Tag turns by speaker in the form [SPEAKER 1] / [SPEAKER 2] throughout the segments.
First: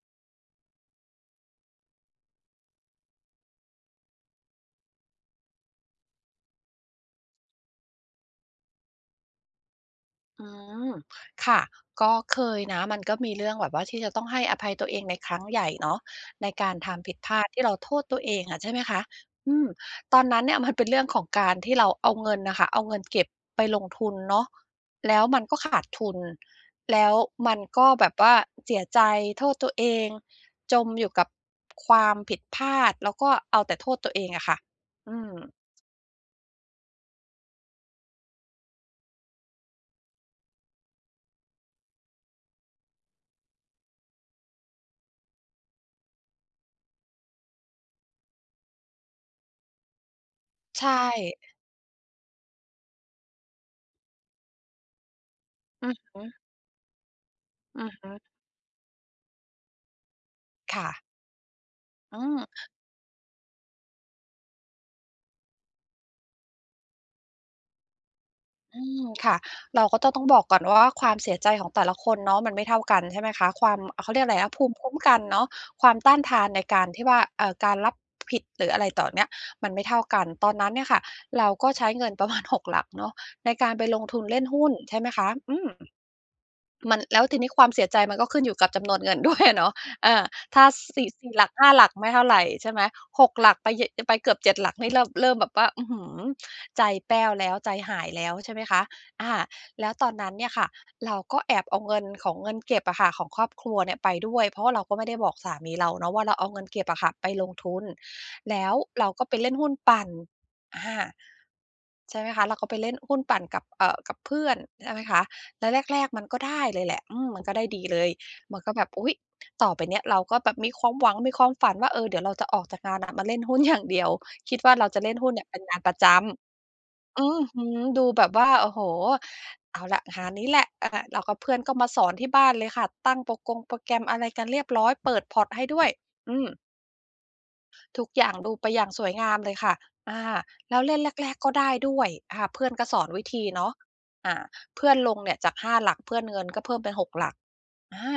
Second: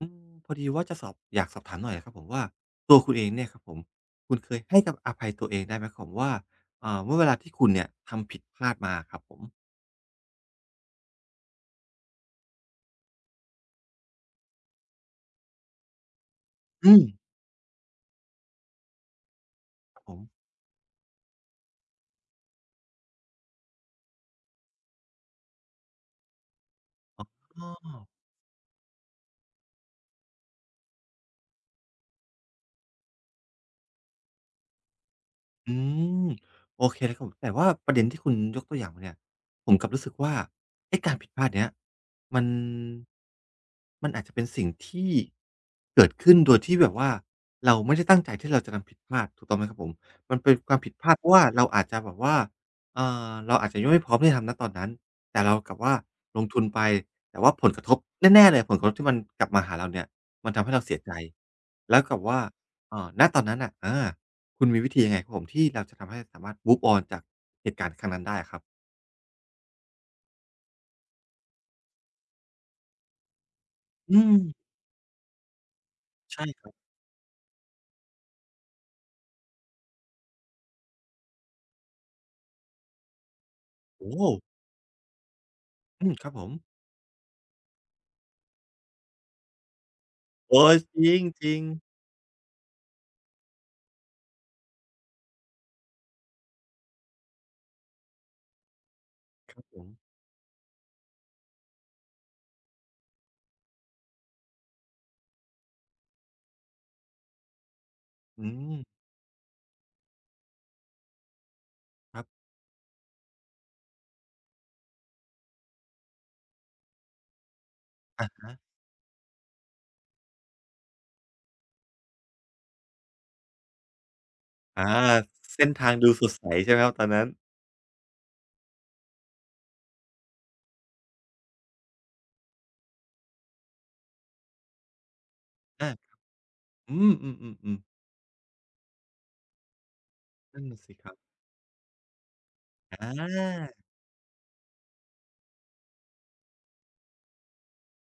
[SPEAKER 1] พอดีว่าจะสอบอยากสอบถามหน่อยอะครับผมว่าตัวคุณเองเนี่ยครับผมคุณเคยให้กับอภัยตัวเองได้ไหมครบผมว่าเมื่อเวลาที่คุณเนี่ยทำผิดพลาดมาครับผม
[SPEAKER 2] อืมค่ะก็เคยนะมันก็มีเรื่องแบบว่าที่จะต้องให้อภัยตัวเองในครั้งใหญ่เนาะในการ
[SPEAKER 1] อืม
[SPEAKER 2] ทำผิดพลาดที่เราโทษตัวเองอะใช่ไหมคะอืม
[SPEAKER 1] ครับผ
[SPEAKER 2] ตอ
[SPEAKER 1] ม
[SPEAKER 2] นนั้นเนี่ยมันเป็นเรื่องของการที่เราเอาเงินน่ะค่ะเอาเงินเก็บไปลงทุนเนาะแล้วมันก็ขาดทุนแล้วมัน
[SPEAKER 1] อ๋อ
[SPEAKER 2] ก็แบบว่าเสียใจโทษตัวเองจมอยู่กับความผิดพลาดแล้วก็เอาแต่โทษตัวเองอะค่ะอืม
[SPEAKER 1] อืมโอเคเลยครับผมแต่ว่าประเด็นที่คุณยกตัวอย่างมาเนี่ยผมกลับรู้สึกว่าไอ้การผิดพลาดเนี้ยมันมันอาจจะเป็นสิ่งที่เกิดขึ้นโดยที่แบบว่าเราไม่ได้ตั้งใจที่เราจะทำผิดพลาดถูกต้องไหมครับผมมันเป็นความ
[SPEAKER 2] ใช่
[SPEAKER 1] ผิดพลาดเพราะว่าเราอาจจะแบบว่าเอ่อเราอาจจะยังไม่พร้อมที่จะทำณตอนนั้นแต่เรากลับ
[SPEAKER 2] อื
[SPEAKER 1] ว่า
[SPEAKER 2] อฮึ
[SPEAKER 1] ลงทุนไปแต่ว่าผลก
[SPEAKER 2] อื
[SPEAKER 1] ระ
[SPEAKER 2] อ
[SPEAKER 1] ทบ
[SPEAKER 2] ฮึ
[SPEAKER 1] แน่ๆเลยผลกระทบที่มันกลับมาหาเราเนี่ยมันทำให้เรา
[SPEAKER 2] ค่ะ
[SPEAKER 1] เสียใจแล้ว
[SPEAKER 2] อื
[SPEAKER 1] กับว่า
[SPEAKER 2] ม
[SPEAKER 1] ณตอนนั้นน่ะอา คุณมีวิธียังไงครับผมที่เราจะทำให้สามารถ move on จากเหตุการณ์ครั้งนั้นได้อะครับ
[SPEAKER 2] อืมค่ะเราก็จะต้องบอกก่อนว่าความเสียใจของแต่ละคนเนาะมันไม่เท่ากันใช่ไหมคะความเขา
[SPEAKER 1] อื
[SPEAKER 2] เรียกอะ
[SPEAKER 1] ม
[SPEAKER 2] ไรนะภูมิคุ้มกันเนาะความต้านทา
[SPEAKER 1] ใช่
[SPEAKER 2] นใน
[SPEAKER 1] ครั
[SPEAKER 2] การ
[SPEAKER 1] บ
[SPEAKER 2] ที่ว่าการรับผิดหรืออะไรต่อเนี่ยมันไม่เท่ากันตอนนั้นเนี่ยค่ะเราก็ใช้เงินประมาณ หกหลักเนาะในการไปลง
[SPEAKER 1] โอ้
[SPEAKER 2] ทุ
[SPEAKER 1] โฮ
[SPEAKER 2] นเล่นหุ้นใช่ไหมคะอืม
[SPEAKER 1] อืมครับผม
[SPEAKER 2] มันแล้วทีนี้ความเสียใจมันก็ขึ้นอยู่กับจำนวนเงินด้วยอะเนาะ อา
[SPEAKER 1] โอ
[SPEAKER 2] ถ้า
[SPEAKER 1] อจ
[SPEAKER 2] สี่
[SPEAKER 1] ริง
[SPEAKER 2] 4ห
[SPEAKER 1] จ
[SPEAKER 2] ลัก
[SPEAKER 1] ริง
[SPEAKER 2] ห้า
[SPEAKER 1] ๆ
[SPEAKER 2] หลักไม่เท่าไรใช่ไหมหกหลักไปเยอะไปเกือบเจ็ดหลักนี่เริ่มแบบว่าอื้อฮือใจแป้วแล้วใจหายแล้วใช่ไหมคะอา
[SPEAKER 1] ครับผม
[SPEAKER 2] แล้วตอนนั้นเนี่ยค่ะเราก็แอบเอาเงินของเงินเก็บอะค่ะของครอบครัวเนี่ยไปด้วยเพราะว่าเราก็ไม่ได้บอกสามีเราเนาะว่าเราเอาเงินเก็บอะค่ะไปลงทุน
[SPEAKER 1] อื
[SPEAKER 2] แล้
[SPEAKER 1] ม
[SPEAKER 2] วเราก็ไปเล่นหุ้นปั่นอา
[SPEAKER 1] ค
[SPEAKER 2] ใช่
[SPEAKER 1] รั
[SPEAKER 2] ไห
[SPEAKER 1] บ
[SPEAKER 2] มคะเราก็ไปเล่นหุ้นปั่นกับกับเพื่อนใช่ไหมคะ แล้วแรกๆมันก็ได้เลยแหละอืมมันก็ได้ดีเลย
[SPEAKER 1] อะฮะ
[SPEAKER 2] มันก็แบบอุ๊ยต่อไปเนี้ยเราก็แบบมีความหวังมีความฝันว่าเออเดี๋ยวเราจะออกจากงานอะมาเล่นหุ้นอย่างเดียว คิดว่าเรา
[SPEAKER 1] อา
[SPEAKER 2] จะเล่นหุ้นเนี่ยเป็น
[SPEAKER 1] เส้น
[SPEAKER 2] งานป
[SPEAKER 1] ทาง
[SPEAKER 2] ระจ
[SPEAKER 1] ดูสดใสใช่ไหมครับตอน
[SPEAKER 2] ำอื
[SPEAKER 1] นั้น
[SPEAKER 2] อฮึดูแบบว่าโอ้โฮเอาล่ะงานนี้แหละอาเรากับเพื่อนก็มาสอนที่บ้านเลยค่ะ ตั้งโปรแกรมอะไรกันเรียบร้อยเปิดพอร์ตให้ด้วย
[SPEAKER 1] อา
[SPEAKER 2] อืม
[SPEAKER 1] อืมๆๆๆ
[SPEAKER 2] ทุกอย่างดูไปอย่างสวยงามเลยค่ะอา
[SPEAKER 1] นั่น
[SPEAKER 2] แล้
[SPEAKER 1] น่ะ
[SPEAKER 2] ว
[SPEAKER 1] สิ
[SPEAKER 2] เล่น
[SPEAKER 1] ครับ
[SPEAKER 2] แรกๆก็ได้ด้วยอาเพื่อนก็สอ
[SPEAKER 1] อ
[SPEAKER 2] นวิธี
[SPEAKER 1] า
[SPEAKER 2] เนาะอ่าเพื่อนลงเนี่ยจาก5หลักเพื่อนเงินก็เพิ่มเป็น6หลักอา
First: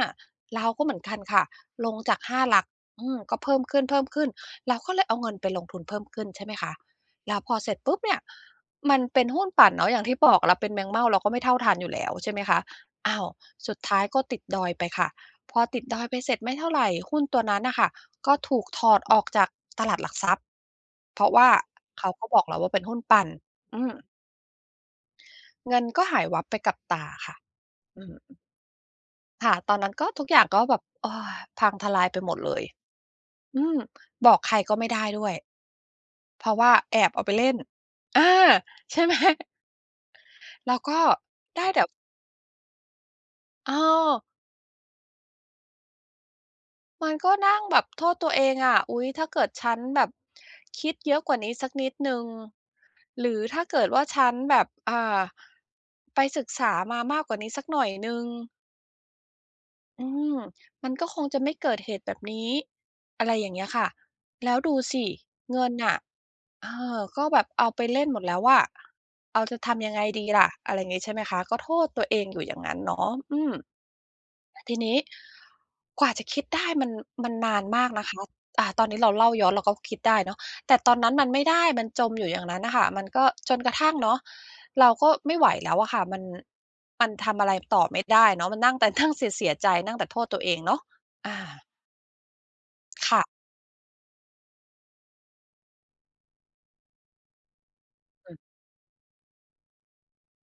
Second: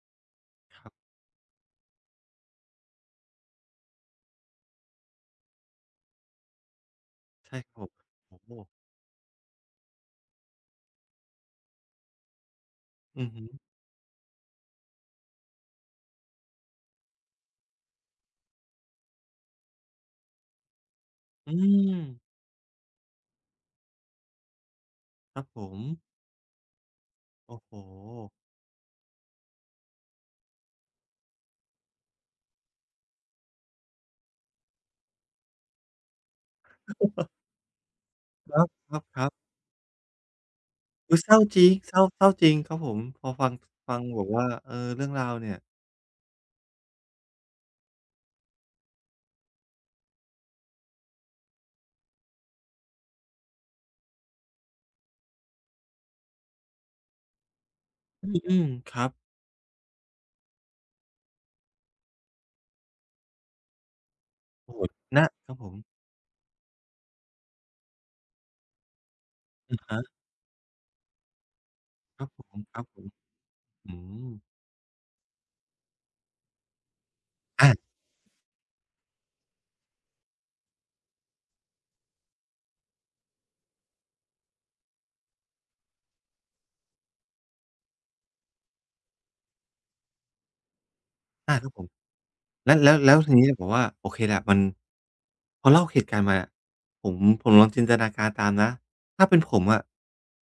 [SPEAKER 2] เรา
[SPEAKER 1] ค
[SPEAKER 2] ก็เห
[SPEAKER 1] รั
[SPEAKER 2] มือน
[SPEAKER 1] บ
[SPEAKER 2] กันค่ะลงจาก5หลักอืมก็เพิ่มขึ้นๆเราก็เลยเอาเงินไปลงทุนเพิ่มขึ้นใช่ไหมคะแล้วพอ
[SPEAKER 1] ใช่
[SPEAKER 2] เสร็
[SPEAKER 1] ค
[SPEAKER 2] จ
[SPEAKER 1] รับผม
[SPEAKER 2] ปุ๊บเนี่ย
[SPEAKER 1] โอ้โฮ
[SPEAKER 2] มันเป็นหุ้นปั่นเนาะอย่างที่บอกเราเป็นแมงเม่าเราก็ไม่เท่าทันอยู่แล้วใช่ไหมคะอ้า
[SPEAKER 1] อื
[SPEAKER 2] ว
[SPEAKER 1] อฮึ
[SPEAKER 2] สุดท้ายก็ติดดอยไปค่ะ พอติดดอยไปเสร็จไม่เท่าไหรหุ้นตัวนั้นน่ะค่ะก็ถูกถอดออกจากตลาดหลักทรัพย์เพราะว่า
[SPEAKER 1] อืม
[SPEAKER 2] เขาก็บอกเราว่าเป็นหุ้นปั่นอืม
[SPEAKER 1] ครับผม
[SPEAKER 2] เงินก็หายวับไปกับตาค่ะ
[SPEAKER 1] โอ้โฮ
[SPEAKER 2] อืมค่ะตอนนั้นก็ทุกอย่างก็แบบโอ๊ยพังทลายไปหมดเลยอืมบอกใครก็ไม่ได้ด้วยเพราะว่าแอบเอาไปเล่นอา
[SPEAKER 1] คร
[SPEAKER 2] ใช่ไหม
[SPEAKER 1] ับๆ ๆ
[SPEAKER 2] แล้วก็
[SPEAKER 1] อุ๊ยเศร้าจริ
[SPEAKER 2] ได้
[SPEAKER 1] ง
[SPEAKER 2] แต่
[SPEAKER 1] เศร้าเศร้าจริงครับผมพอฟัง
[SPEAKER 2] เอ
[SPEAKER 1] ฟัง
[SPEAKER 2] อ
[SPEAKER 1] แบบว่าเออเรื่องราวเนี่ย
[SPEAKER 2] มันก็นั่งแบบโทษตัวเองอะอุ๊ยถ้าเกิดฉันแบบคิดเยอะกว่านี้สักนิดหนึ่งหรือถ้าเกิดว่าฉันแบบไปศึกษามามากกว่านี้สักหน่อยหนึ่ง
[SPEAKER 1] อืมอืมครับ
[SPEAKER 2] อืมมันก็คงจะไม่เกิดเหตุแบบนี้อะไรอย่างเงี้ยค่ะแล้วดู
[SPEAKER 1] โอ้โฮ
[SPEAKER 2] สิ
[SPEAKER 1] นะครับผ
[SPEAKER 2] เงิน
[SPEAKER 1] ม
[SPEAKER 2] น่ะเอก็แบบเอาไปเล่นหมดแล้วอะเอาจะ
[SPEAKER 1] อะ
[SPEAKER 2] ทำยังไง
[SPEAKER 1] ฮะ
[SPEAKER 2] ดีล่ะอะไรอย่างงี้ใช่ไหมคะก็โทษตัวเอ
[SPEAKER 1] ค
[SPEAKER 2] ง
[SPEAKER 1] รับ
[SPEAKER 2] อ
[SPEAKER 1] ผ
[SPEAKER 2] ยู่อย่า
[SPEAKER 1] ม
[SPEAKER 2] งงั้
[SPEAKER 1] ค
[SPEAKER 2] น
[SPEAKER 1] รับผม
[SPEAKER 2] เนาะอืม
[SPEAKER 1] อืม
[SPEAKER 2] ทีนี้กว่าจะคิดได้มันนาน
[SPEAKER 1] อา
[SPEAKER 2] มากนะคะอ่าตอนนี้เราเล่าย้อนเราก็คิดได้เนาะแต่ตอนนั้นมันไม่ได้มันจมอยู่อย่างนั้นน่ะค่ะมันก็จนกระทั่งเนาะเราก็ไม่ไหวแล้วอะค่ะมันทำอะไรต่อไม่ได้เนาะมันนั่งแต่นั่งเสียใจนั่งแต่โทษตัวเองเนาะอา
[SPEAKER 1] อาครับผมแล้วแล้วแล้ว
[SPEAKER 2] ค่ะ
[SPEAKER 1] ทีนี้แบบว่าโอเคแหละมันพอเล่าเหตุการณ์มาอะผมผมลองจินตนาการตามนะถ้าเป็นผมอะ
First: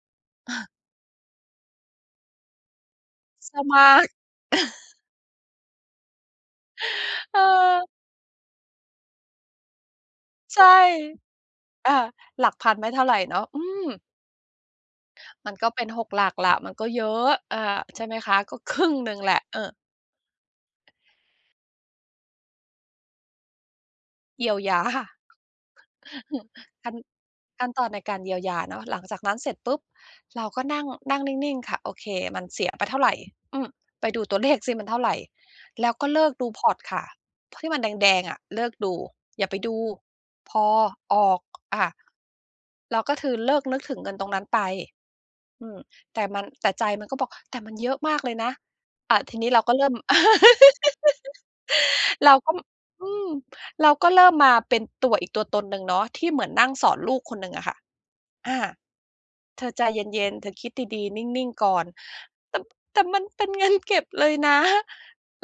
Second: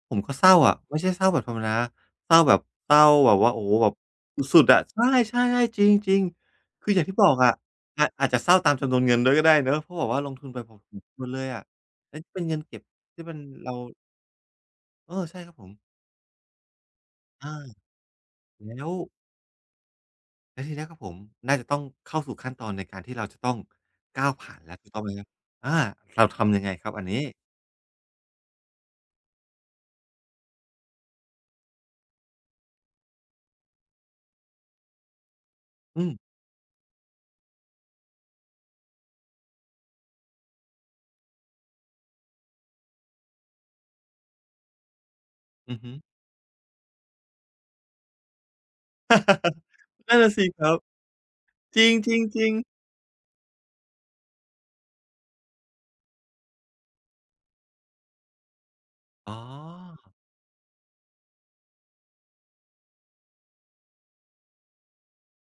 [SPEAKER 1] ผมก็เศร้าอะไม่ใช่เศร้าแบบธรรมดาเศร้าแบบเศร้าแบบ
[SPEAKER 2] เศ
[SPEAKER 1] ว่า
[SPEAKER 2] ร้า
[SPEAKER 1] โอ้โฮ
[SPEAKER 2] มา
[SPEAKER 1] แบบ
[SPEAKER 2] ก
[SPEAKER 1] สุดๆอะใช่ๆๆจริงๆคืออย่างที่บอ
[SPEAKER 2] เ
[SPEAKER 1] กอะ
[SPEAKER 2] ออ
[SPEAKER 1] อาอาจจะเศร้าตามจำนวนเงินด้วยก็ได้เนาะเพราะแบบว่าลงทุนไป
[SPEAKER 2] ใช่
[SPEAKER 1] พอสมควรเลยอะ
[SPEAKER 2] อ่า
[SPEAKER 1] แล้วเป็
[SPEAKER 2] ห
[SPEAKER 1] น
[SPEAKER 2] ลัก
[SPEAKER 1] เงิน
[SPEAKER 2] พัน
[SPEAKER 1] เก็บ
[SPEAKER 2] ไม่เท่าไร
[SPEAKER 1] ที่มัน
[SPEAKER 2] เนาะอื
[SPEAKER 1] เรา
[SPEAKER 2] ม
[SPEAKER 1] เออใช่ค
[SPEAKER 2] มั
[SPEAKER 1] รั
[SPEAKER 2] น
[SPEAKER 1] บผ
[SPEAKER 2] ก็
[SPEAKER 1] ม
[SPEAKER 2] เป็นหกหลักล้มันก็เยอะ
[SPEAKER 1] อา
[SPEAKER 2] อาใช่ไหมคะก็ค
[SPEAKER 1] แล้
[SPEAKER 2] รึ่
[SPEAKER 1] ว
[SPEAKER 2] งหนึ่งแหละเออ
[SPEAKER 1] แล้วทีเนี้ยครับผมน่าจะต้องเข้าสู่ขั้นตอนในการที่เราจะต้องก้าว
[SPEAKER 2] เยีย
[SPEAKER 1] ผ่า
[SPEAKER 2] ว
[SPEAKER 1] นแล้ว
[SPEAKER 2] ยา
[SPEAKER 1] ถูกต้องไหมครับอาเราทำยังไง ครั
[SPEAKER 2] ขั้
[SPEAKER 1] บ
[SPEAKER 2] น
[SPEAKER 1] อันนี้
[SPEAKER 2] ขั้นตอนในการเยียวยาเนาะหลังจากนั้นเสร็จปุ๊บเราก็นั่งนั่งนิ่งๆค่ะโอเคมันเสียไปเท่าไรอืมไปดูตัวเลขสิมันเท่าไรแล้ว
[SPEAKER 1] อื
[SPEAKER 2] ก็
[SPEAKER 1] ม
[SPEAKER 2] เลิกดูพอร์ตค่ะที่มันแดงๆอะเลิกดูอย่าไปดูพอออกอ่าเราก็คือเลิกนึกถึงเงินตรงนั้นไปอื
[SPEAKER 1] อื
[SPEAKER 2] ม
[SPEAKER 1] อฮึ
[SPEAKER 2] แต่มันแต่ใจมันก็บอกแต่มันเยอะมากเลยนะอ่าทีนี้เราก็เริ่ม
[SPEAKER 1] นั่นน่ะสิครับ จริ
[SPEAKER 2] เราก็
[SPEAKER 1] งๆๆ
[SPEAKER 2] อืม เราก็เริ่มมาเป็นตัวตนหนึ่งเนาะที่เหมือนนั่งสอนลูกคนหนึ่งอะค่ะอา
[SPEAKER 1] อ๋อ
[SPEAKER 2] เธอใจเย็นๆเธอคิดดีๆนิ่งๆก่อนแต่แต่มันเป็นเงินเก็บเลยนะ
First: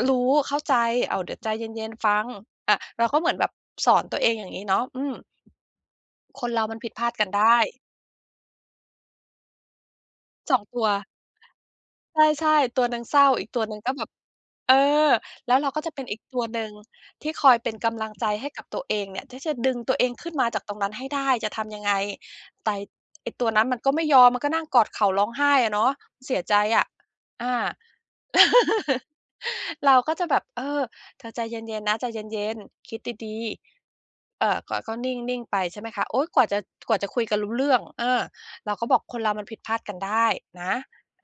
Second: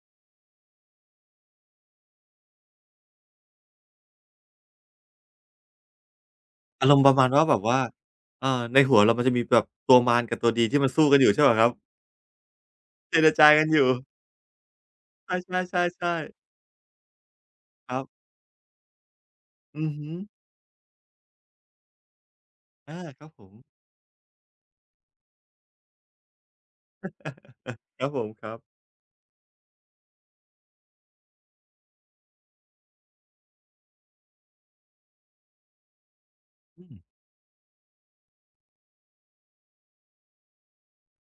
[SPEAKER 2] รู้เข้าใจอ้าวเดี๋ยวใจเย็นๆฟังอะเราก็เหมือนแบบสอนตัวเองอย่างงี้เนาะอืมคนเรามัน
[SPEAKER 1] อา
[SPEAKER 2] ผิด
[SPEAKER 1] รม
[SPEAKER 2] พ
[SPEAKER 1] ณ์
[SPEAKER 2] ลา
[SPEAKER 1] ป
[SPEAKER 2] ด
[SPEAKER 1] ระ
[SPEAKER 2] กั
[SPEAKER 1] มา
[SPEAKER 2] น
[SPEAKER 1] ณว่าแบ
[SPEAKER 2] ได้
[SPEAKER 1] บว่าเอ่อในหัวเรามันจะมีแบบตัวมารกับตัว
[SPEAKER 2] 2
[SPEAKER 1] ดีที่
[SPEAKER 2] ตัว
[SPEAKER 1] มันสู้กันอยู่ใช่เปล่าครับ
[SPEAKER 2] ใช่ๆตัวนางเศ
[SPEAKER 1] เจ
[SPEAKER 2] ร้า
[SPEAKER 1] ร
[SPEAKER 2] อีก
[SPEAKER 1] จา
[SPEAKER 2] ตั
[SPEAKER 1] กั
[SPEAKER 2] ว
[SPEAKER 1] น
[SPEAKER 2] หนึ่
[SPEAKER 1] อ
[SPEAKER 2] ง
[SPEAKER 1] ยู่
[SPEAKER 2] ก็แบบเออ
[SPEAKER 1] ใ
[SPEAKER 2] แล้วเรา
[SPEAKER 1] ช
[SPEAKER 2] ก็จะเป็น
[SPEAKER 1] ่
[SPEAKER 2] อีก
[SPEAKER 1] ๆๆ
[SPEAKER 2] ตัว
[SPEAKER 1] ๆ
[SPEAKER 2] หนึ่งที่คอยเป็น
[SPEAKER 1] ครั
[SPEAKER 2] กำ
[SPEAKER 1] บ
[SPEAKER 2] ลังใจให้กับตัวเองเนี่ยที่จะดึง
[SPEAKER 1] อือ
[SPEAKER 2] ตัวเอ
[SPEAKER 1] ฮึ
[SPEAKER 2] งขึ้นมาจากตรงนั้นให้ได้จะทำยังไงแต่
[SPEAKER 1] อาครั
[SPEAKER 2] ไอ้
[SPEAKER 1] บผ
[SPEAKER 2] ตัว
[SPEAKER 1] ม
[SPEAKER 2] นั้นมันก็ไม่ยอมมันก็นั่งกอดเข่าร้องไห้อะเนาะเสียใจอะอา
[SPEAKER 1] ครับผมครับ
[SPEAKER 2] เราก็จะแบบเออเธอใจเย็นๆนะใจเย็นๆคิดดีๆก็นิ่งๆไปใช่ไหมคะโอ๊ยกว่าจะ
[SPEAKER 1] อื
[SPEAKER 2] ก
[SPEAKER 1] ม
[SPEAKER 2] ว่าจะคุยกันรู้เรื่องเออเราก็บอกคนเรามันผิดพลาดกันได้นะ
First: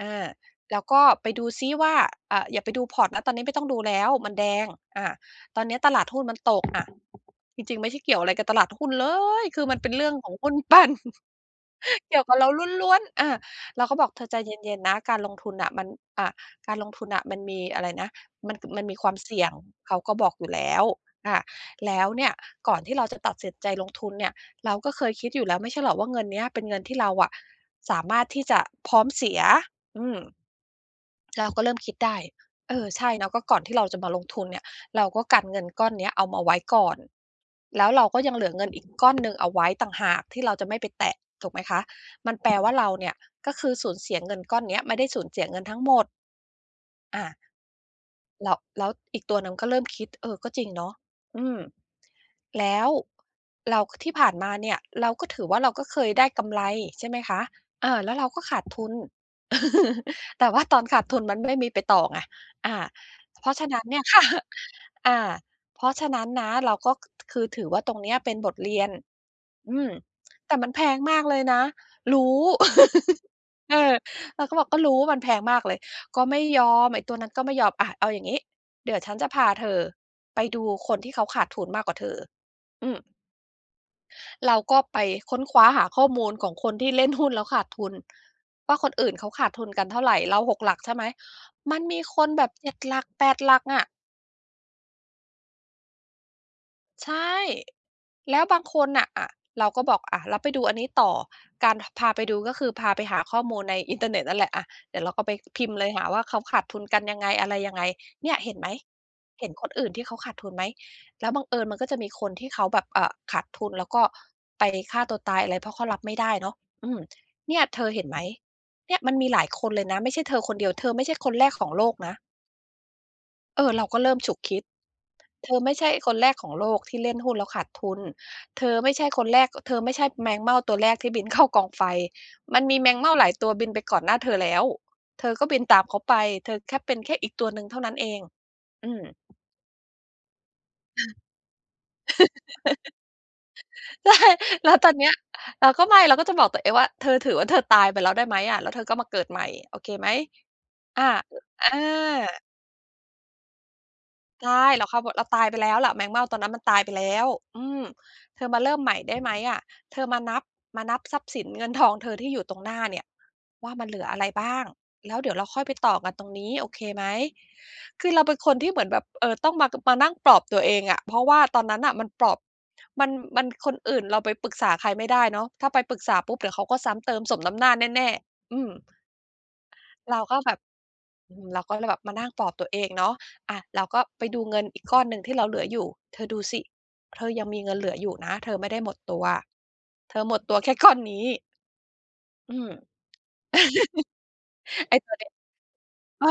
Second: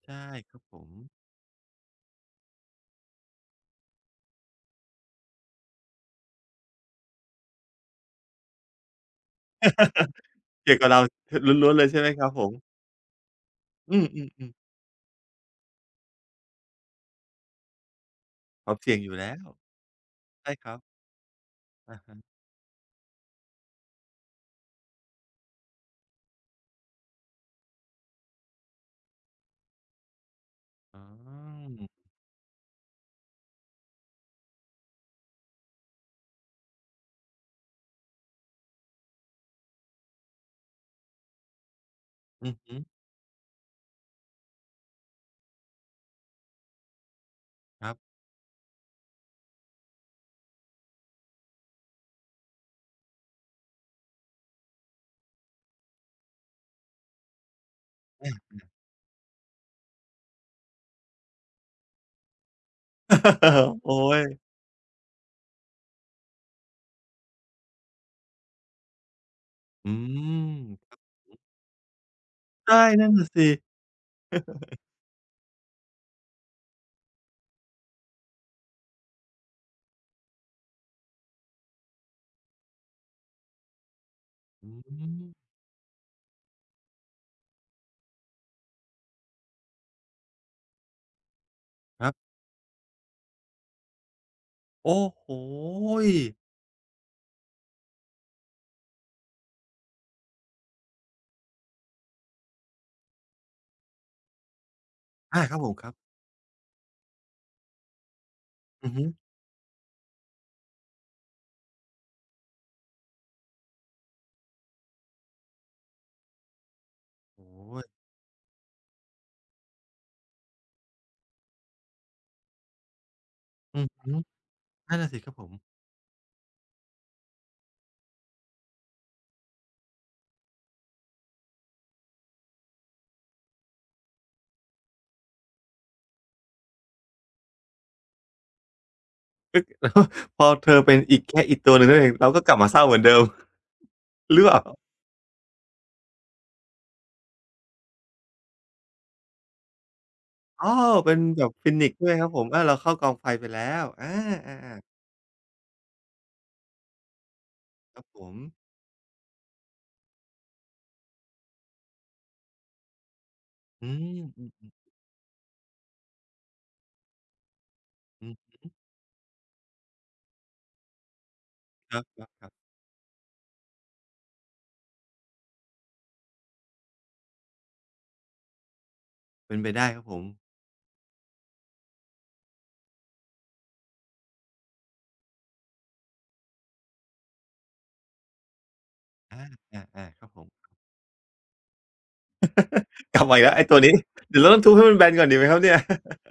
[SPEAKER 2] อา
[SPEAKER 1] ใช่ครับผ
[SPEAKER 2] แล้ว
[SPEAKER 1] ม
[SPEAKER 2] ก็ไปดูซิว่าเอ่าอย่าไปดูพอร์ตนะ ตอนนี้ไม่ต้องดูแล้ว มันแดงอาตอนเนี้ยตลาดหุ้นมันตกอะจริงๆไม่ใช่เกี่ยวอะไรกับตลาดหุ้นเลยคือมันเป็นเรื่องของหุ้น
[SPEAKER 1] เกี่ยว
[SPEAKER 2] ปั่
[SPEAKER 1] กับ
[SPEAKER 2] น
[SPEAKER 1] เราทล้วนๆเลยใช่ไห ม
[SPEAKER 2] เกี่
[SPEAKER 1] ค
[SPEAKER 2] ยว
[SPEAKER 1] รับ
[SPEAKER 2] กับ
[SPEAKER 1] ผ
[SPEAKER 2] เรา
[SPEAKER 1] ม
[SPEAKER 2] ล้วนๆอาเราก็
[SPEAKER 1] อื
[SPEAKER 2] บ
[SPEAKER 1] ม
[SPEAKER 2] อกเธอใจ
[SPEAKER 1] ๆๆ
[SPEAKER 2] เย็นๆนะการลงทุนน่ะมันอ่าการลงทุนน่ะมันมีอะไรนะ
[SPEAKER 1] ความ
[SPEAKER 2] มัน
[SPEAKER 1] เสี่
[SPEAKER 2] มี
[SPEAKER 1] ยง
[SPEAKER 2] ค
[SPEAKER 1] อ
[SPEAKER 2] วา
[SPEAKER 1] ยู่
[SPEAKER 2] ม
[SPEAKER 1] แล้
[SPEAKER 2] เสี่
[SPEAKER 1] ว
[SPEAKER 2] ยงเขาก็บอกอยู่
[SPEAKER 1] ใช่ค
[SPEAKER 2] แล้
[SPEAKER 1] รับ
[SPEAKER 2] วค่ะ
[SPEAKER 1] อะ
[SPEAKER 2] แล้วเนี่
[SPEAKER 1] ฮะ
[SPEAKER 2] ยก่อนที่เราจะตัดสินใจลงทุนเนี่ยเราก็เคยคิดอยู่แล้วไม่ใช่เหรอว่าเงินเนี้ยเป็นเงินที่เราอะสามารถที่จะพร้อมเสียอืม
[SPEAKER 1] อ๋
[SPEAKER 2] เราก็
[SPEAKER 1] อ
[SPEAKER 2] เริ่มคิดได้ เออใช่เนาะก็ก่อนที่เราจะมาลงทุนเนี่ยเราก็กันเงินก้อนเนี้ยเอามาไว้ก่อนแล้วเราก็ยังเหลือเงินอีกก้อนหนึ่งเอาไว้ต่างหากที่เราจะไม่ไปแตะถูกไหมคะมันแป
[SPEAKER 1] อื
[SPEAKER 2] ล
[SPEAKER 1] อ
[SPEAKER 2] ว่า
[SPEAKER 1] ฮึ
[SPEAKER 2] เราเนี่ยก็คือสูญเสียเงินก้อนเนี้ยไม่ได้สูญเสียเงินทั้งหมดอา
[SPEAKER 1] ครับ
[SPEAKER 2] แล้วอีกตัวหนึ่งก็เริ่มคิดเออก็จริงเนาะอืมแล้วเราที่ผ่านมาเนี่ยเราก็ถือว่าเราก็เคยได้กำไรใช่ไหมคะเออแล้วเราก็ขาดทุน แต่ว่าตอนขาดทุนมันไม่มีไปต่อไงอ่าเพราะฉะนั้ น
[SPEAKER 1] โอ๊
[SPEAKER 2] เนี่ย
[SPEAKER 1] ย
[SPEAKER 2] ค่ะอ่าเพราะฉะนั้นนะเราก็คือถือว่าตรงเนี้ยเป็นบทเรียน อืม
[SPEAKER 1] อืม
[SPEAKER 2] แต่มันแพ
[SPEAKER 1] ครั
[SPEAKER 2] ง
[SPEAKER 1] บ
[SPEAKER 2] มากเลยนะรู้
[SPEAKER 1] ใช่นั่นน่ะ สิ
[SPEAKER 2] เออเราก็บอกก็รู้ว่ามันแพงมากเลยก็ไม่ยอมไอ้ตัวนั้นก็ไม่ยอมอะเอาอย่างนี้เดี๋ยวฉันจะพาเธอไปดูคนที่เขาขาดทุนมากกว่าเธออืมเรา
[SPEAKER 1] อื
[SPEAKER 2] ก็ไปค้น
[SPEAKER 1] ม
[SPEAKER 2] คว้าหาข้อมูลของคนที่เล่นหุ้นแล้วขาดทุนว่าคนอื่นเขาขาดทุนกันเท่าไหร่เราหกหลักใช่ไหมมันมี
[SPEAKER 1] ครั
[SPEAKER 2] คน
[SPEAKER 1] บ
[SPEAKER 2] แบบเจ็ดหลัก8หลักอะ
[SPEAKER 1] โอ้โฮ
[SPEAKER 2] ใช่แล้วบางคนน่ะอะเราก็บอกอะเราไปดูอันนี้ต่อการพาไปดูก็คือพาไปหาข้อมูลในอินเทอร์เน็ตนั่นแหละอะเดี๋ยวเราก็ไป
[SPEAKER 1] อาครับ
[SPEAKER 2] พิ
[SPEAKER 1] ผ
[SPEAKER 2] ม
[SPEAKER 1] ม
[SPEAKER 2] พ์
[SPEAKER 1] ค
[SPEAKER 2] เลย
[SPEAKER 1] รับ
[SPEAKER 2] หาว่าเขาขาดทุนกันยังไงอะไรยังไงเนี่ยเห็นไหม
[SPEAKER 1] อือฮึ
[SPEAKER 2] เห็นคนอื่นที่เขาขาดทุนไหมแล้วบังเอิญมันก็จะมีคนที่เขาแบบขาดทุนแล้วก็ไปฆ่าตัวตายอะไรเพราะเขารับไม่ได้เนาะอืม
[SPEAKER 1] โอ้
[SPEAKER 2] เนี่ย
[SPEAKER 1] โฮ
[SPEAKER 2] เธอเห็นไหมเนี่ยมันมีหลายคนเลยนะไม่ใช่เธอคนเดียวเธอไม่ใช่คนแรกของโลกนะเออ
[SPEAKER 1] อื
[SPEAKER 2] เรา
[SPEAKER 1] อ
[SPEAKER 2] ก็
[SPEAKER 1] ฮึ
[SPEAKER 2] เริ่มฉุกคิด
[SPEAKER 1] นั่นน่ะสิครับผ
[SPEAKER 2] เธ
[SPEAKER 1] ม
[SPEAKER 2] อไม่ ใช่คนแรกของโลกที่เล่นหุ้นแล้วขาดทุน เธอไม่ใช่คนแรกเธอไม่ใช่แมงเม่าตัวแรกที่บินเข้ากองไฟ มันมีแมงเม่าหลายตัวบินไปก่อนหน้าเธอแล้ว เธอก็บินตามเขาไป เธอแค่เป็นแค่อีกตัวหนึ่งเท่านั้นเองอืม
[SPEAKER 1] แล้วพอเธอเป็นอีกแค่อีกตัวหนึ่งนั่นเองเราก็กลับมาเศร้าเหมือนเดิม
[SPEAKER 2] ใช่
[SPEAKER 1] หรือเปล่า
[SPEAKER 2] แล้วตอนเนี้ยเราก็จะบอกตัวเองว่าเธอถือว่าเธอตายไปแล้วได้ไหมอะแล้วเธอก็มาเกิดใหม่โอเคไหม
[SPEAKER 1] อ้อ
[SPEAKER 2] อา
[SPEAKER 1] เป็นแบบ
[SPEAKER 2] อา
[SPEAKER 1] ฟีนิกซ์ด้วยครับผมอาเราเข้ากองไฟไปแล้วอาอา
[SPEAKER 2] ใช่
[SPEAKER 1] ๆ
[SPEAKER 2] เราตายไปแล้วล่ะแมงเม่าตอนนั้นมันตายไปแล้วอืม
[SPEAKER 1] ครับผม
[SPEAKER 2] เธอมาเริ่มใหม่ได้ไหมอะเธอมานับมานับทรัพย์สินเงินทองเธอที่อยู่ตรงหน้าเนี่ยว่ามัน
[SPEAKER 1] อื
[SPEAKER 2] เหลือ
[SPEAKER 1] ม
[SPEAKER 2] อะไร
[SPEAKER 1] อื
[SPEAKER 2] บ้าง
[SPEAKER 1] อ
[SPEAKER 2] แล้วเดี๋ยวเราค่อยไปต่อกันตรงนี้โอเคไหมคือเรา
[SPEAKER 1] อื
[SPEAKER 2] เป็นค
[SPEAKER 1] อ
[SPEAKER 2] นที่เหมือนแบบต้องมานั่งปลอบตัวเองอะเพราะว่าตอนนั้น
[SPEAKER 1] ค
[SPEAKER 2] น่ะ
[SPEAKER 1] ร
[SPEAKER 2] มันปลอบ
[SPEAKER 1] ับๆๆ
[SPEAKER 2] มันคนอื่นเราไปปรึกษาใครไม่ได้เนาะถ้าไปปรึกษาปุ๊บเดี๋ยวเขาก็ซ้ำเติมสมน้ำหน้าแน่ๆอืม
[SPEAKER 1] เป็นไปได้ครับผ
[SPEAKER 2] เรา
[SPEAKER 1] ม
[SPEAKER 2] ก็แบบอืมเราก็เลยแบบมานั่งปลอบตัวเองเนาะอะเราก็ไปดูเงินอีกก้อนหนึ่งที่เราเหลืออยู่เธอดูสิเธอยังมีเงินเหลืออยู่นะเธอไม่ได้หมดตัว
[SPEAKER 1] อาอา
[SPEAKER 2] เธ
[SPEAKER 1] ๆค
[SPEAKER 2] อ
[SPEAKER 1] รับ
[SPEAKER 2] หม
[SPEAKER 1] ผ
[SPEAKER 2] ด
[SPEAKER 1] ม
[SPEAKER 2] ตัวแค่ก้อนนี้ อืม
[SPEAKER 1] กลับมาอีกแล้วไอ้ตัวนี้เดี๋ยวเราต้องทุบให้มั
[SPEAKER 2] ไอ้
[SPEAKER 1] นแบ
[SPEAKER 2] ตั
[SPEAKER 1] น
[SPEAKER 2] ว
[SPEAKER 1] ก่อ
[SPEAKER 2] นี้
[SPEAKER 1] นดีไหมครับเนี่ย
[SPEAKER 2] เออ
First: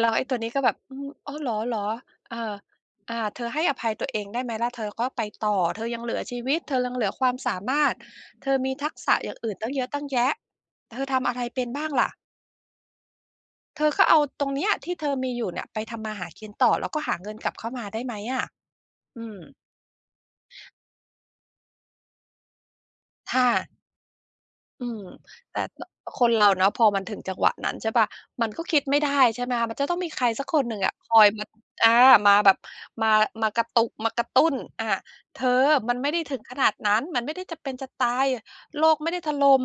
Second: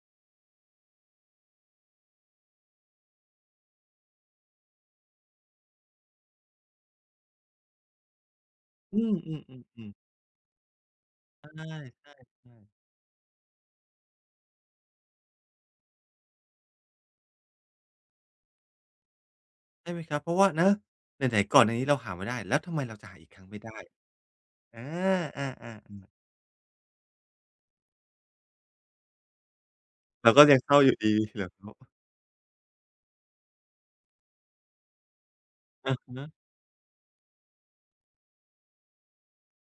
[SPEAKER 2] แล้วไอ้ตัวนี้ก็แบบอืมอ๋อเหรอเหรอเออเธอให้อภัยตัวเองได้ไหมล่ะเธอก็ไปต่อเธอยังเหลือชีวิตเธอยังเหลือความสามารถเธอมีทัก
[SPEAKER 1] อืม
[SPEAKER 2] ษะอย่างอื่นตั้งเยอะ
[SPEAKER 1] ๆๆ
[SPEAKER 2] ตั้ง
[SPEAKER 1] ๆ
[SPEAKER 2] แยะเธอทำอะไร
[SPEAKER 1] ใช
[SPEAKER 2] เป็นบ้างล่ะ
[SPEAKER 1] ่ๆๆ
[SPEAKER 2] เธอก็เอาตรงเนี้ยที่เธอมีอยู่เนี่ยไปทำมาหากินต่อแล้วก็หาเงินกลับเข้ามาได้ไหมอะอืม
[SPEAKER 1] ใช่ไหมครับเพราะว่านะไหนๆก่อนอันนี้เราหามาได้แล้วทำไมเราจะหาอีกครั้
[SPEAKER 2] ถ้า
[SPEAKER 1] งไม่ได้อา
[SPEAKER 2] อืม
[SPEAKER 1] อ
[SPEAKER 2] แต่
[SPEAKER 1] าๆ
[SPEAKER 2] คนเราเนาะพอมันถึงจังหวะนั้นใช่เปล่ามันก็คิดไม่ได้ใช่ไหมคะมันจะต้องมีใคร
[SPEAKER 1] เรา
[SPEAKER 2] สั
[SPEAKER 1] ก็
[SPEAKER 2] กค
[SPEAKER 1] ยัง
[SPEAKER 2] นห
[SPEAKER 1] เศ
[SPEAKER 2] นึ่
[SPEAKER 1] ร้า
[SPEAKER 2] ง
[SPEAKER 1] อ
[SPEAKER 2] อะ
[SPEAKER 1] ยู่
[SPEAKER 2] ค
[SPEAKER 1] ดี
[SPEAKER 2] อย
[SPEAKER 1] เหร
[SPEAKER 2] มา
[SPEAKER 1] อครั
[SPEAKER 2] อา
[SPEAKER 1] บ
[SPEAKER 2] มาแบบมามากระตุกมากระตุ้นอาเธอมั
[SPEAKER 1] อะ
[SPEAKER 2] นไม่ได้
[SPEAKER 1] ฮะ
[SPEAKER 2] ถึงขนาดนั้นมันไม่ได้จะเป็นจะตายโลกไม่ได้ถล่ม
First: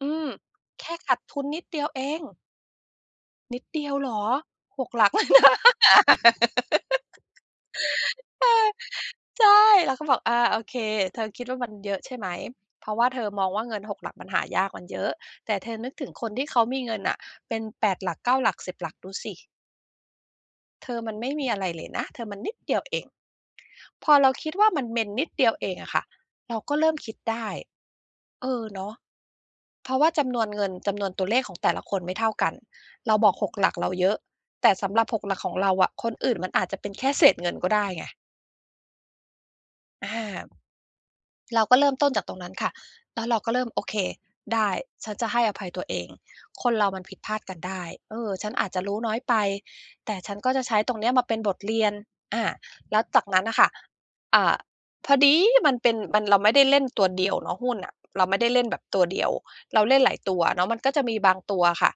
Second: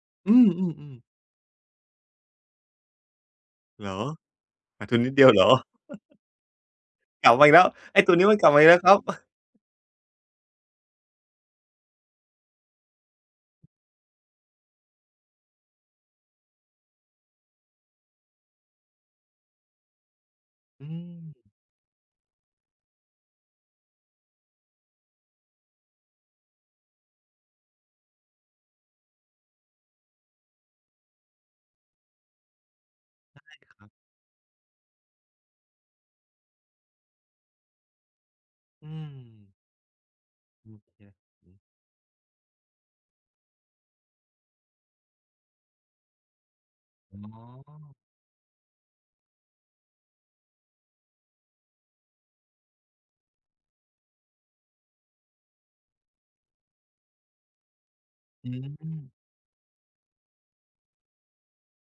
[SPEAKER 2] อืม
[SPEAKER 1] อืม
[SPEAKER 2] แค่
[SPEAKER 1] ๆ
[SPEAKER 2] ขาด
[SPEAKER 1] ๆ
[SPEAKER 2] ทุนนิดเดียวเองนิดเดี
[SPEAKER 1] เหร
[SPEAKER 2] ยว
[SPEAKER 1] อ
[SPEAKER 2] เหรอห
[SPEAKER 1] ขาด
[SPEAKER 2] ก
[SPEAKER 1] ทุ
[SPEAKER 2] ห
[SPEAKER 1] น
[SPEAKER 2] ลั
[SPEAKER 1] นิ
[SPEAKER 2] ก
[SPEAKER 1] ด
[SPEAKER 2] เล
[SPEAKER 1] เดีย
[SPEAKER 2] ย
[SPEAKER 1] วเหรอ
[SPEAKER 2] นะ
[SPEAKER 1] กลับมาอีกแล้วไอ้ตัวนี้มันก
[SPEAKER 2] เอ
[SPEAKER 1] ลับมา
[SPEAKER 2] อ
[SPEAKER 1] อีกแล้วครับ
[SPEAKER 2] ใช่เราก็บอกอาโอเคเธอคิดว่ามันเยอะใช่ไหมเพราะว่าเธอมองว่าเงินหกหลักมันหายากมันเยอะแต่เธอนึกถึงคนที่เขามีเงินน่ะเป็นแปดหลักเก้าหลักสิบหลักดูสิ
[SPEAKER 1] อื
[SPEAKER 2] เธอมันไม่มี
[SPEAKER 1] ม
[SPEAKER 2] อะไรเลยนะเธอมันนิดเดียวเองพอเราคิดว่ามันเป็นนิดเดียวเองอะค่ะเราก็เริ่มคิดได้เออเนาะเพราะว่าจำนวนเงินจำนวนตัวเลขของแต่ละคนไม่เท่ากันเราบอกหกหลั
[SPEAKER 1] ค
[SPEAKER 2] ก
[SPEAKER 1] รั
[SPEAKER 2] เราเย
[SPEAKER 1] บ
[SPEAKER 2] อะแต่สำหรับหกหลักของเราอะคนอื่นมันอาจจะเป็นแค่เศษเงินก็ได้ไง
[SPEAKER 1] อืม
[SPEAKER 2] อา
[SPEAKER 1] โอเคอือ
[SPEAKER 2] เราก็เริ่มต้นจากตรงนั้นค่ะแล้วเราก็เริ่มโอเคได้ฉันจะให้อภัยตัวเองคนเรามันผิ
[SPEAKER 1] อ๋
[SPEAKER 2] ดพลาดกันได้
[SPEAKER 1] อ
[SPEAKER 2] เออฉันอาจจะรู้น้อยไปแต่ฉันก็จะใช้ตรงเนี้ยมาเป็นบทเรียนอาแล้วจากนั้นน่ะค่ะอ่าพอดีมันเป็นมันเราไม่ได้เล่นตัวเดียวเนาะหุ้นน่ะเราไม่ได้
[SPEAKER 1] อื
[SPEAKER 2] เล่นแบบตัวเดีย
[SPEAKER 1] ม
[SPEAKER 2] วเราเล่นหลายตัวเนาะมันก็จะมีบางตัวค่ะ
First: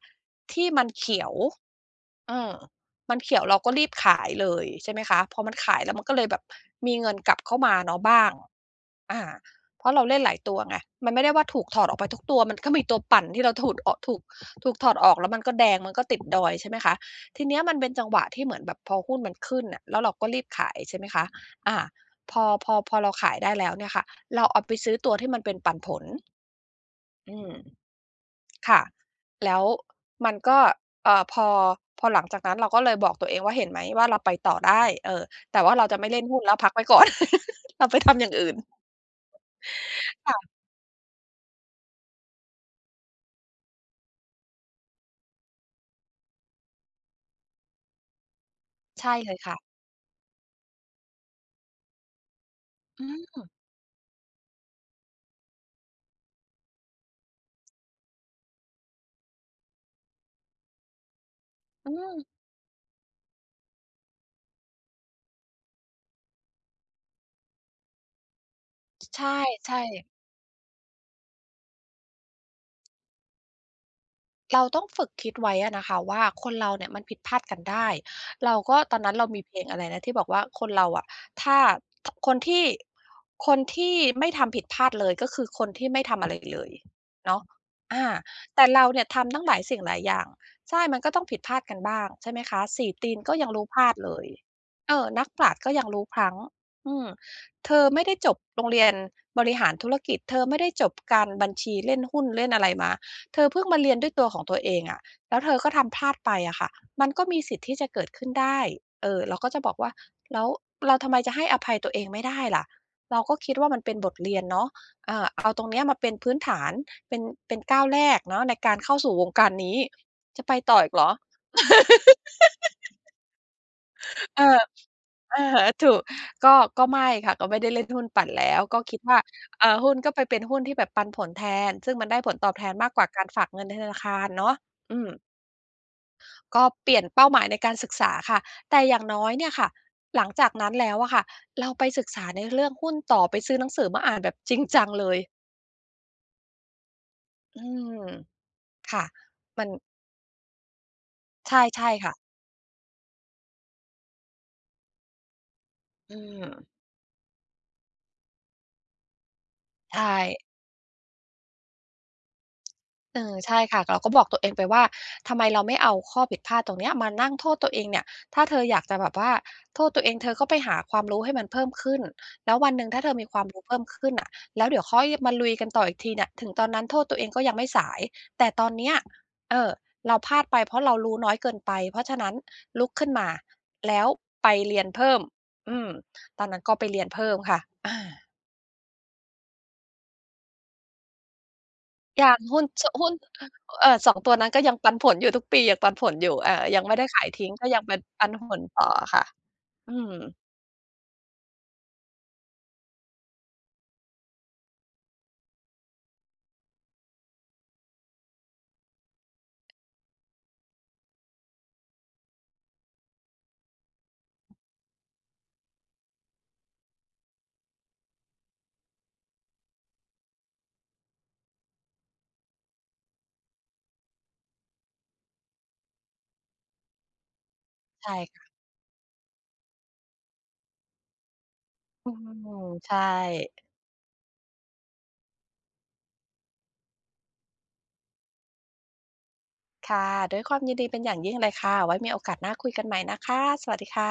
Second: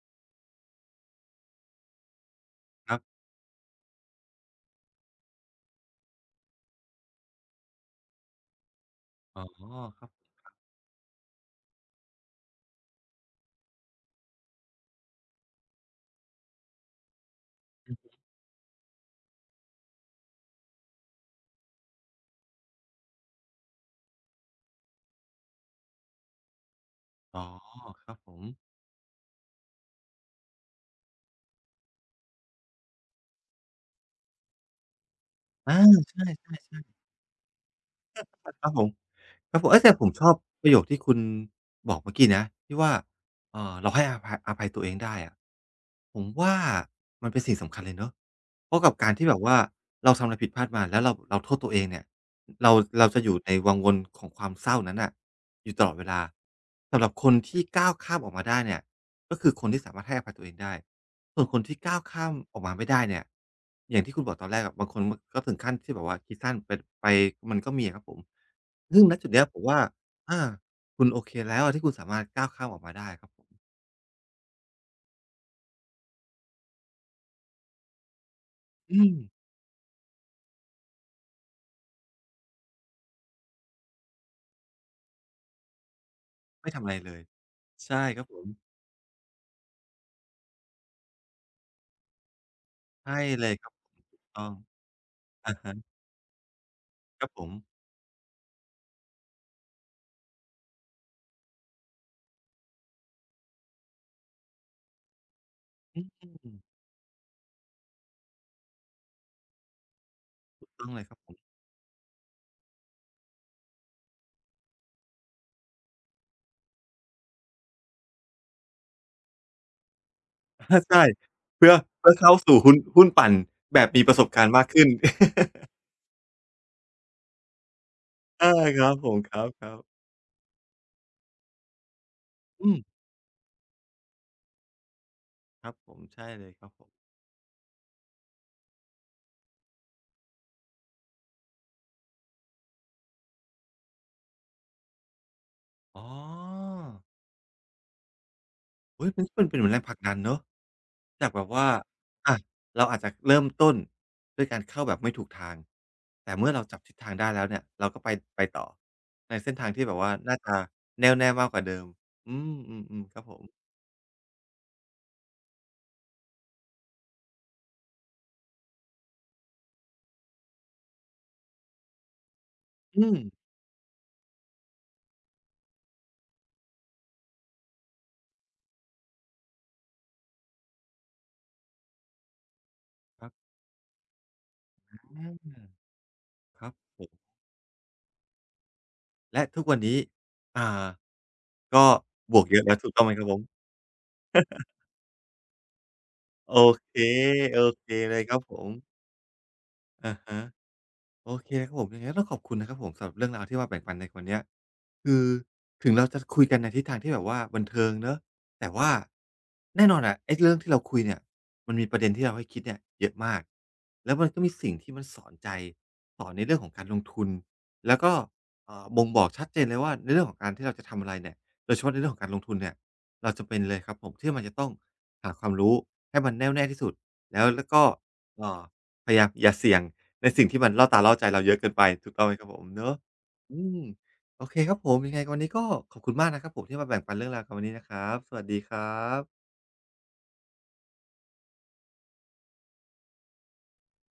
[SPEAKER 2] ที่มันเขียวเออ
[SPEAKER 1] ครั
[SPEAKER 2] มัน
[SPEAKER 1] บ
[SPEAKER 2] เขียวเราก็รีบขายเลยใช่ไหมคะพอมันขายแล้วมันก็เลยแบบมีเงินกลับเข้ามาเนาะบ้าง อา
[SPEAKER 1] อ๋อ
[SPEAKER 2] เพราะ
[SPEAKER 1] ค
[SPEAKER 2] เรา
[SPEAKER 1] รับ
[SPEAKER 2] เล่นหลายตัวไงมันไม่ได้ว่าถูกถอดออกไปทุกตัวมันก็มีตัวปั่นที่เราถูดอถูกถูกถอดออกแล้วมันก็แดงมันก็ติดดอยใช่ไหมคะทีเนี้ยมันเป็นจังหวะที่เหมือนแบบพอหุ้นมันขึ้นน่ะแล้วเราก็รีบขายใช่ไหมคะอาพอเราขายได้แล้วเนี่ยค่ะเราเอาไปซื้อตัวที่มันเป็นปันผลอื
[SPEAKER 1] อ๋อ
[SPEAKER 2] ม
[SPEAKER 1] ครับผม
[SPEAKER 2] ค่ะแล้วมันก็เอ่อพอพอหลังจากนั้นเราก็เลยบอกตัวเองว่าเห็นไหมว่าเราไปต่อได้เออแต่ว่า
[SPEAKER 1] อา
[SPEAKER 2] เราจะไม่เล่
[SPEAKER 1] ใช่
[SPEAKER 2] นหุ้นแล้วพักไว้ก่อ
[SPEAKER 1] ๆ
[SPEAKER 2] น เราไปทำอย่าง
[SPEAKER 1] ๆ
[SPEAKER 2] อื่
[SPEAKER 1] อา
[SPEAKER 2] น
[SPEAKER 1] ครับผม ครับผมเอ๊ยแต่ผมชอบ
[SPEAKER 2] ค่ะ
[SPEAKER 1] ประโยคที่คุณบอกเมื่อกี้นะที่ว่าเราให้อภัยตัวเองได้อะผมว่ามันเป็นสิ่งสำคัญเลยเนาะเพราะกับกา
[SPEAKER 2] ใช่
[SPEAKER 1] รที่
[SPEAKER 2] เล
[SPEAKER 1] แบ
[SPEAKER 2] ย
[SPEAKER 1] บว่า
[SPEAKER 2] ค่ะ
[SPEAKER 1] เราทำอะไรผิดพลาดมาแล้วเราโทษตัวเองเนี่ยเรา
[SPEAKER 2] อื
[SPEAKER 1] เราจะอยู่
[SPEAKER 2] ม
[SPEAKER 1] ในวังวนของความเศร้านั้นน่ะอยู่ตลอดเวลาสำหรับคนที่ก้าวข้ามออกมาได้เนี่ยก็คือคนที่สามารถให้อภัยตัวเองได้ส่วนคนที่
[SPEAKER 2] อื
[SPEAKER 1] ก้าวข้าม
[SPEAKER 2] ม
[SPEAKER 1] ออกมาไม่ได้เนี่ยอย่างที่คุณบอกตอนแรกอะบางคนมก็ถึงขั้นที่แบบว่าคิดสั้นไปมันก็มีอะครับผม ซึ่งณจุ
[SPEAKER 2] ใช่
[SPEAKER 1] ดเนี้ยผม
[SPEAKER 2] ใช่
[SPEAKER 1] ว่าอาคุณโอเคแล้วอะที่คุณสามารถก้าวข้ามออกมาได้ครับผม
[SPEAKER 2] เราต้องฝึกคิดไว้อะนะคะว่าคนเราเนี่ยมันผิดพลาดกันได้เราก็ตอ
[SPEAKER 1] อื
[SPEAKER 2] นนั้
[SPEAKER 1] ม
[SPEAKER 2] นเรามีเพลงอะไรนะที่บอกว่าคนเราอะถ้าคนที่คนที่ไม่ทำผิดพลาดเลยก็คือคนที่ไม่ทำอะไรเล
[SPEAKER 1] ไม่
[SPEAKER 2] ย
[SPEAKER 1] ทำอะไรเลย
[SPEAKER 2] เนาะ
[SPEAKER 1] ใช่
[SPEAKER 2] อา
[SPEAKER 1] ครับผม
[SPEAKER 2] แต่เราเนี่ยทำตั้งหลายสิ่งหลายอย่างใช่มันก็ต้องผิดพลาดกันบ้างใช่ไหมคะสี่ตี
[SPEAKER 1] ใช่
[SPEAKER 2] นก็
[SPEAKER 1] เล
[SPEAKER 2] ยัง
[SPEAKER 1] ยค
[SPEAKER 2] รู้
[SPEAKER 1] รับ
[SPEAKER 2] พลาด
[SPEAKER 1] ถ
[SPEAKER 2] เล
[SPEAKER 1] ูก
[SPEAKER 2] ย
[SPEAKER 1] ต้อง
[SPEAKER 2] เออนักปรา
[SPEAKER 1] อะ
[SPEAKER 2] ชญ์ก็
[SPEAKER 1] ฮะ
[SPEAKER 2] ยังรู้พลั้งอืม
[SPEAKER 1] ครับผม
[SPEAKER 2] เธอไม่ได้จบโรงเรียนบริหารธุรกิจเธอไม่ได้จบการบัญชีเล่นหุ้นเล่นอะไรมา เธอเพิ่งมาเรียนด้วยตัวของตัวเองอะแล้วเธอก็ทำพ
[SPEAKER 1] อื
[SPEAKER 2] ลาด
[SPEAKER 1] ม
[SPEAKER 2] ไปอะค่ะมันก็มีสิทธิ์ที่จะเกิดขึ้นได้เออเราก็จะบอกว่าแล้ว
[SPEAKER 1] ถูกต้อง
[SPEAKER 2] เรา
[SPEAKER 1] เลย
[SPEAKER 2] ทำ
[SPEAKER 1] ค
[SPEAKER 2] ไม
[SPEAKER 1] รับผ
[SPEAKER 2] จะ
[SPEAKER 1] ม
[SPEAKER 2] ให้อภัยตัวเองไม่ได้ล่ะเราก็คิดว่ามันเป็นบทเรียนเนาะเอาตรงเนี้ยมาเป็นพื้นฐาน เป็นเป็นก้าวแรกเนาะในการเข้าสู่วงการนี้ จะไป ต่อ
[SPEAKER 1] อา
[SPEAKER 2] อีกเหร
[SPEAKER 1] ใช่
[SPEAKER 2] อ
[SPEAKER 1] เพื่อเพื่อเข้าสู่หุ้นปั่นแบบมีประสบ
[SPEAKER 2] เออ
[SPEAKER 1] การณ์มากขึ้น
[SPEAKER 2] อะ ฮะถูกก็ก็ไม่ค่ะ ก็ไม่ได้เล่นหุ้นปั่นแล้
[SPEAKER 1] อา
[SPEAKER 2] วก็
[SPEAKER 1] ครับ
[SPEAKER 2] คิด
[SPEAKER 1] ผม
[SPEAKER 2] ว่า
[SPEAKER 1] คร
[SPEAKER 2] เอ่
[SPEAKER 1] ับๆ
[SPEAKER 2] หุ้นก็ไปเป็นหุ้นที่แบบปันผลแทนซึ่งมันได้ผลตอบแท
[SPEAKER 1] อื
[SPEAKER 2] นมาก
[SPEAKER 1] ม
[SPEAKER 2] กว่าการฝากเงินในธนาคารเนาะอืม
[SPEAKER 1] ครับผมใช่เลยค
[SPEAKER 2] ก็
[SPEAKER 1] รับผ
[SPEAKER 2] เป
[SPEAKER 1] ม
[SPEAKER 2] ลี่ยนเป้าหมายในการศึกษาค่ะ แต่อย่างน้อยเนี่ยค่ะ หลังจากนั้นแล้วอะค่ะ เราไปศึกษาในเรื่องหุ้นต่อไปซื้อหนังสือมาอ่านแบบจริงจังเลย
[SPEAKER 1] อ๋อ
[SPEAKER 2] อืมค่ะ
[SPEAKER 1] เฮ้ยมันเป็น
[SPEAKER 2] มั
[SPEAKER 1] เห
[SPEAKER 2] น
[SPEAKER 1] มือนแรงผลักดันเนาะจากแบบ
[SPEAKER 2] ใช่
[SPEAKER 1] ว่า
[SPEAKER 2] ใช่ค่ะ
[SPEAKER 1] อะเราอาจจะเริ่มต้นด้วยการเข้าแบบไม่ถูกทาง
[SPEAKER 2] อื
[SPEAKER 1] แต่
[SPEAKER 2] ม
[SPEAKER 1] เมื่อเราจับทิศทางได้แล้วเนี่ยเราก็ไปต่อในเส้นทางที่แบบว่า
[SPEAKER 2] ใช่
[SPEAKER 1] น่าจะแน่วแน่มากกว่าเดิมอืมๆๆค
[SPEAKER 2] เอ
[SPEAKER 1] รับผ
[SPEAKER 2] อ
[SPEAKER 1] ม
[SPEAKER 2] ใช่ค่ะเราก็บอกตัวเองไปว่าทำไมเราไม่เอาข้อผิดพลาดตรงเนี้ยมานั่งโทษตัวเองเนี่ยถ้าเธออยากจะแบบว่าโทษตัวเองเธอก็ไปหาความรู้ให้มันเพิ่มขึ้นแล้ววันหนึ่งถ้า
[SPEAKER 1] อื
[SPEAKER 2] เธอ
[SPEAKER 1] ม
[SPEAKER 2] มีความรู้เพิ่มขึ้นน่ะแล้วเดี๋ยวค่อยมาลุยกันต่ออีกทีเนี่ยถึงตอนนั้นโทษตัวเองก็ยังไม่สายแต่ตอนเนี้ยเออเราพลาดไปเพราะเรารู้น้อยเกินไปเพราะฉะนั้นลุกขึ้น
[SPEAKER 1] ค
[SPEAKER 2] มา
[SPEAKER 1] รับ
[SPEAKER 2] แล้วไปเรียน
[SPEAKER 1] อ
[SPEAKER 2] เพิ่มอื
[SPEAKER 1] า
[SPEAKER 2] มตอนนั้
[SPEAKER 1] ค
[SPEAKER 2] น
[SPEAKER 1] รั
[SPEAKER 2] ก็
[SPEAKER 1] บ
[SPEAKER 2] ไป
[SPEAKER 1] ผ
[SPEAKER 2] เรียน
[SPEAKER 1] ม
[SPEAKER 2] เพิ่มค่ะอา
[SPEAKER 1] และทุกวันนี้อ่าก็
[SPEAKER 2] ยั
[SPEAKER 1] บ
[SPEAKER 2] ง
[SPEAKER 1] วกเยอะแล้วถูกต้อง
[SPEAKER 2] หุ้
[SPEAKER 1] ไหม
[SPEAKER 2] น
[SPEAKER 1] ครับผม
[SPEAKER 2] 2ตัวนั้นก็ยังปันผลอยู่ทุกปียังปันผลอยู่
[SPEAKER 1] โอ
[SPEAKER 2] ยัง
[SPEAKER 1] เค
[SPEAKER 2] ไม่ได้ขายทิ้ง
[SPEAKER 1] โอ
[SPEAKER 2] ก็ยัง
[SPEAKER 1] เค
[SPEAKER 2] เป็น
[SPEAKER 1] เลย
[SPEAKER 2] ปั
[SPEAKER 1] ค
[SPEAKER 2] น
[SPEAKER 1] รับ
[SPEAKER 2] ผ
[SPEAKER 1] ผ
[SPEAKER 2] ล
[SPEAKER 1] ม
[SPEAKER 2] ต่อค่ะอืม
[SPEAKER 1] อะฮะโอเคครับผมยังไงก็ต้องขอบคุณนะครับผมสำหรับเรื่องราวที่มาแบ่งปันในวันเนี้ย คือถึงเราจะคุยกันในทิศทางที่แบบว่าบันเทิงเนอะแต่ว่าแน่นอนอะไอ้เรื่องที่เราคุยเนี่ยมันมีประเด็นที่เราให้คิดเนี่ยเยอะมากแล้วมันก็มีสิ่งที่มันสอนใจสอนในเรื่องของการลงทุนแล้วก็บ่งบอกชัดเจนเลยว่าในเรื่องของการที่เราจะทำอะไรเนี่ยโดยเฉพาะในเรื่องของการลงทุนเนี่ยเราจำเป็นเลยครับผมที่มันจะต้องหาความรู้ให้มันแน่วแน่ที่สุดแล้วก็
[SPEAKER 2] ใช่ค่ะ
[SPEAKER 1] เอ่อพยายามอย่าเสี่ยงในสิ่งที่มันล่อตาล่อใจเราเยอะเกินไป
[SPEAKER 2] อื
[SPEAKER 1] ถูกต้องไหมค
[SPEAKER 2] ม
[SPEAKER 1] รับผมเนาะ
[SPEAKER 2] ใช่
[SPEAKER 1] อืม โอเคครับผมยังไงวันนี้ก็ขอบคุณมากนะครับผมที่มาแบ่งปันเรื่องราวกันวันนี้นะครับสวัสดีครับ
[SPEAKER 2] ค่ะด้วยความยินดีเป็นอย่างยิ่งเลยค่ะไว้มีโอกาสหน้าคุยกันใหม่นะคะสวัสดีค่ะ